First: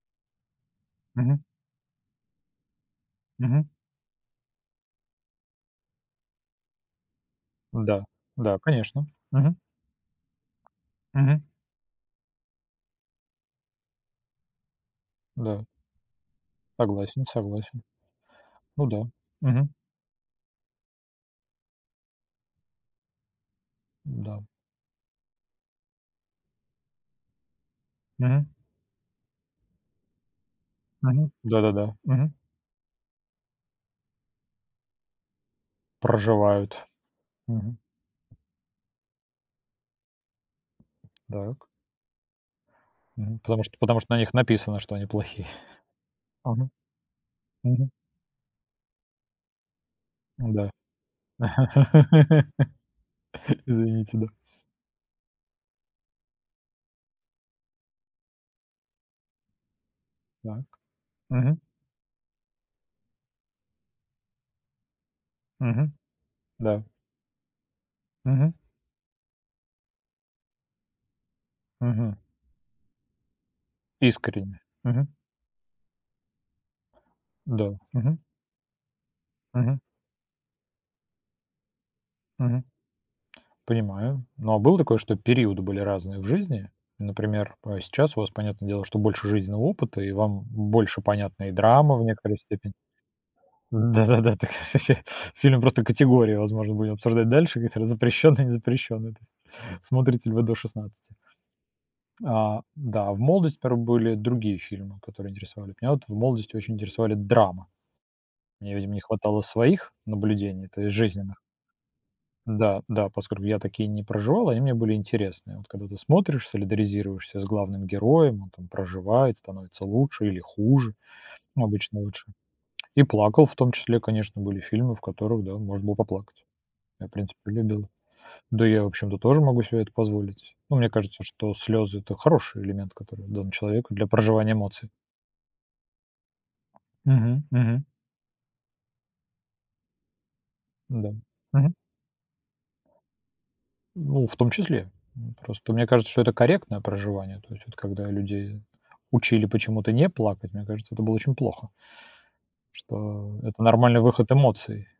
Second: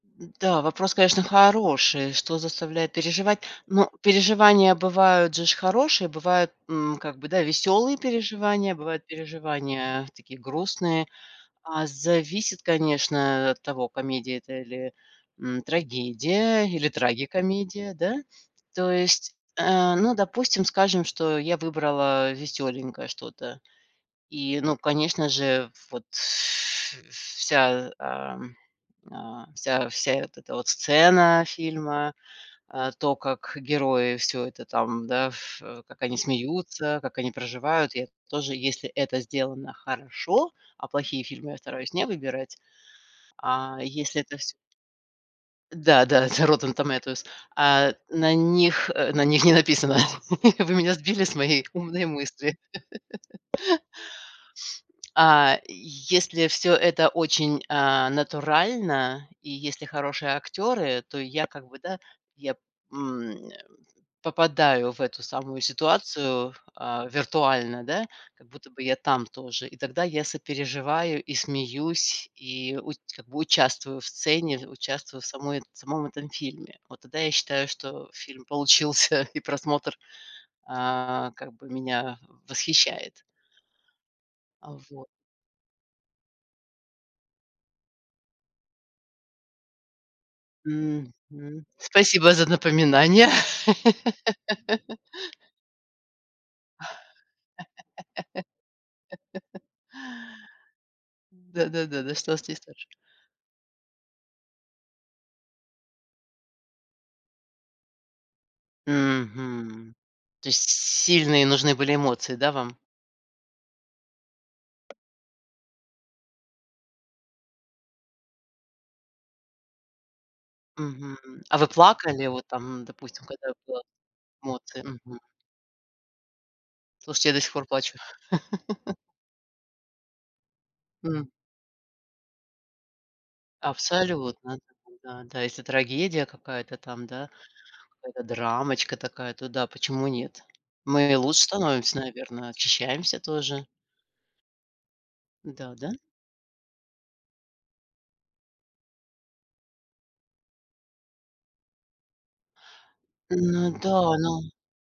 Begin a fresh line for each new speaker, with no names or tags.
М, да, вопрос, конечно,
Мгм.
хороший, что заставляет переживать,
Мгм.
но переживания бывают же ж хорошие, бывают, м, как бы, да, веселые
М-да, да,
переживания, бывают
конечно, мгм.
переживания, э, такие грустные,
Мгм.
а, зависит конечно, э, от того комедия это или, м,
Да.
трагедия или
Согласен, согласен.
трагикомедия, да?
Ну
То
да,
есть,
мгм.
э, ну допустим скажем, что я выбрала, э, веселенькое что-то
М-да.
и ну конечно же вот ф вся,
Мгм.
эм, э, вся вся вот эта вот
Мгм.
сцена
Да-да-да.
фильма,
Мгм.
а то как герои, всё это там, да, ф как они
Проживают.
смеются, как они
Мгм.
проживают я тоже если это сделано хорошо, а плохие фильмы я
Дак.
стараюсь не выбирать.
Мгм, потому
А
что потому что на
если
них
это всё
написано, что они плохие.
Да, да это
Мгм.
Rotten Tomatoes,
Мгм.
а, на них, э, на них не написано.
М-да.
Вы меня сбили с моей умной мысли.
Извините, да.
А, если всё это очень, а, натурально и если хорошие
Так.
актеры, то я
Мгм.
как бы, да, я, м, э, попадаю в эту самую
Мгм.
ситуацию,
Да.
а, виртуально, да, как
Мгм.
будто бы я там тоже, и тогда я сопереживаю, и
Мгм.
смеюсь, и уч как бы участвую в
Искренне,
сцене, в
мгм.
участвую в самой в самом этом фильме. Вот тогда я считаю,
Да.
что
Мгм.
фильм получился и
Мгм.
просмотр, а, как бы меня
Мгм.
восхищает.
Понимаю, но а было
А
такое,
вот.
что периоды были разные в жизни, например, э, сейчас у вас, понятное дело, что больше жизненного опыта и вам б больше понятны и
Мгм.
драма в
Спасибо
некоторой
за
степени.
напоминание!
Да-да-да, так это ж ваще фильм просто категории, возможно, будем обсуждать дальше, они там запрещенные, не запрещенные, то есть смотрите ли вы до 16?
Да, да, да, да что с
А,
листоч
да, а в молодости, порой, были другие фильмы, которые интересовали. Меня в молодости очень интересовали драма. Мне, видимо, не хватало своих
Мгм. То есть
наблюдений, то есть жизненных.
сильные нужны были эмоции, да, вам?
Да, да, поскольку я такие не проживал, они мне были интересные. Вот как бы ты смотришь, солидаризируешься с главным героем, он там проживает, становится лучше или хуже,
Мгм. А
ну
вы
обычно лучше.
плакали, вот там,
И
допустим,
плакал
когда там
в том
было
числе, конечно, были
эмоции?
фильмы, в
Мгм.
которых, да, можно было поплакать. Я, в
Слушайте, я
принципе,
до сих пор
любил.
плачу.
Да, я, в общем-то, тоже могу себе это позволить. Ну мне кажется,
М.
что слёзы это хороший элемент, который дан человеку для проживания
Абсолютно, да,
эмоций.
да, да, если трагедия какая-то там, да,
Мгм, мгм.
какая-то драмочка такая, то да, почему нет?
Да,
Мы лучше
мгм.
становимся, наверно, очищаемся тоже.
Ну в том числе. М, просто
Да,
мне
да.
кажется, что это корректное проживание, то есть вот когда людей учили почему-то не плакать, мне кажется, это было очень плохо что это
Ну
нормальный
да,
выход
ну.
эмоций.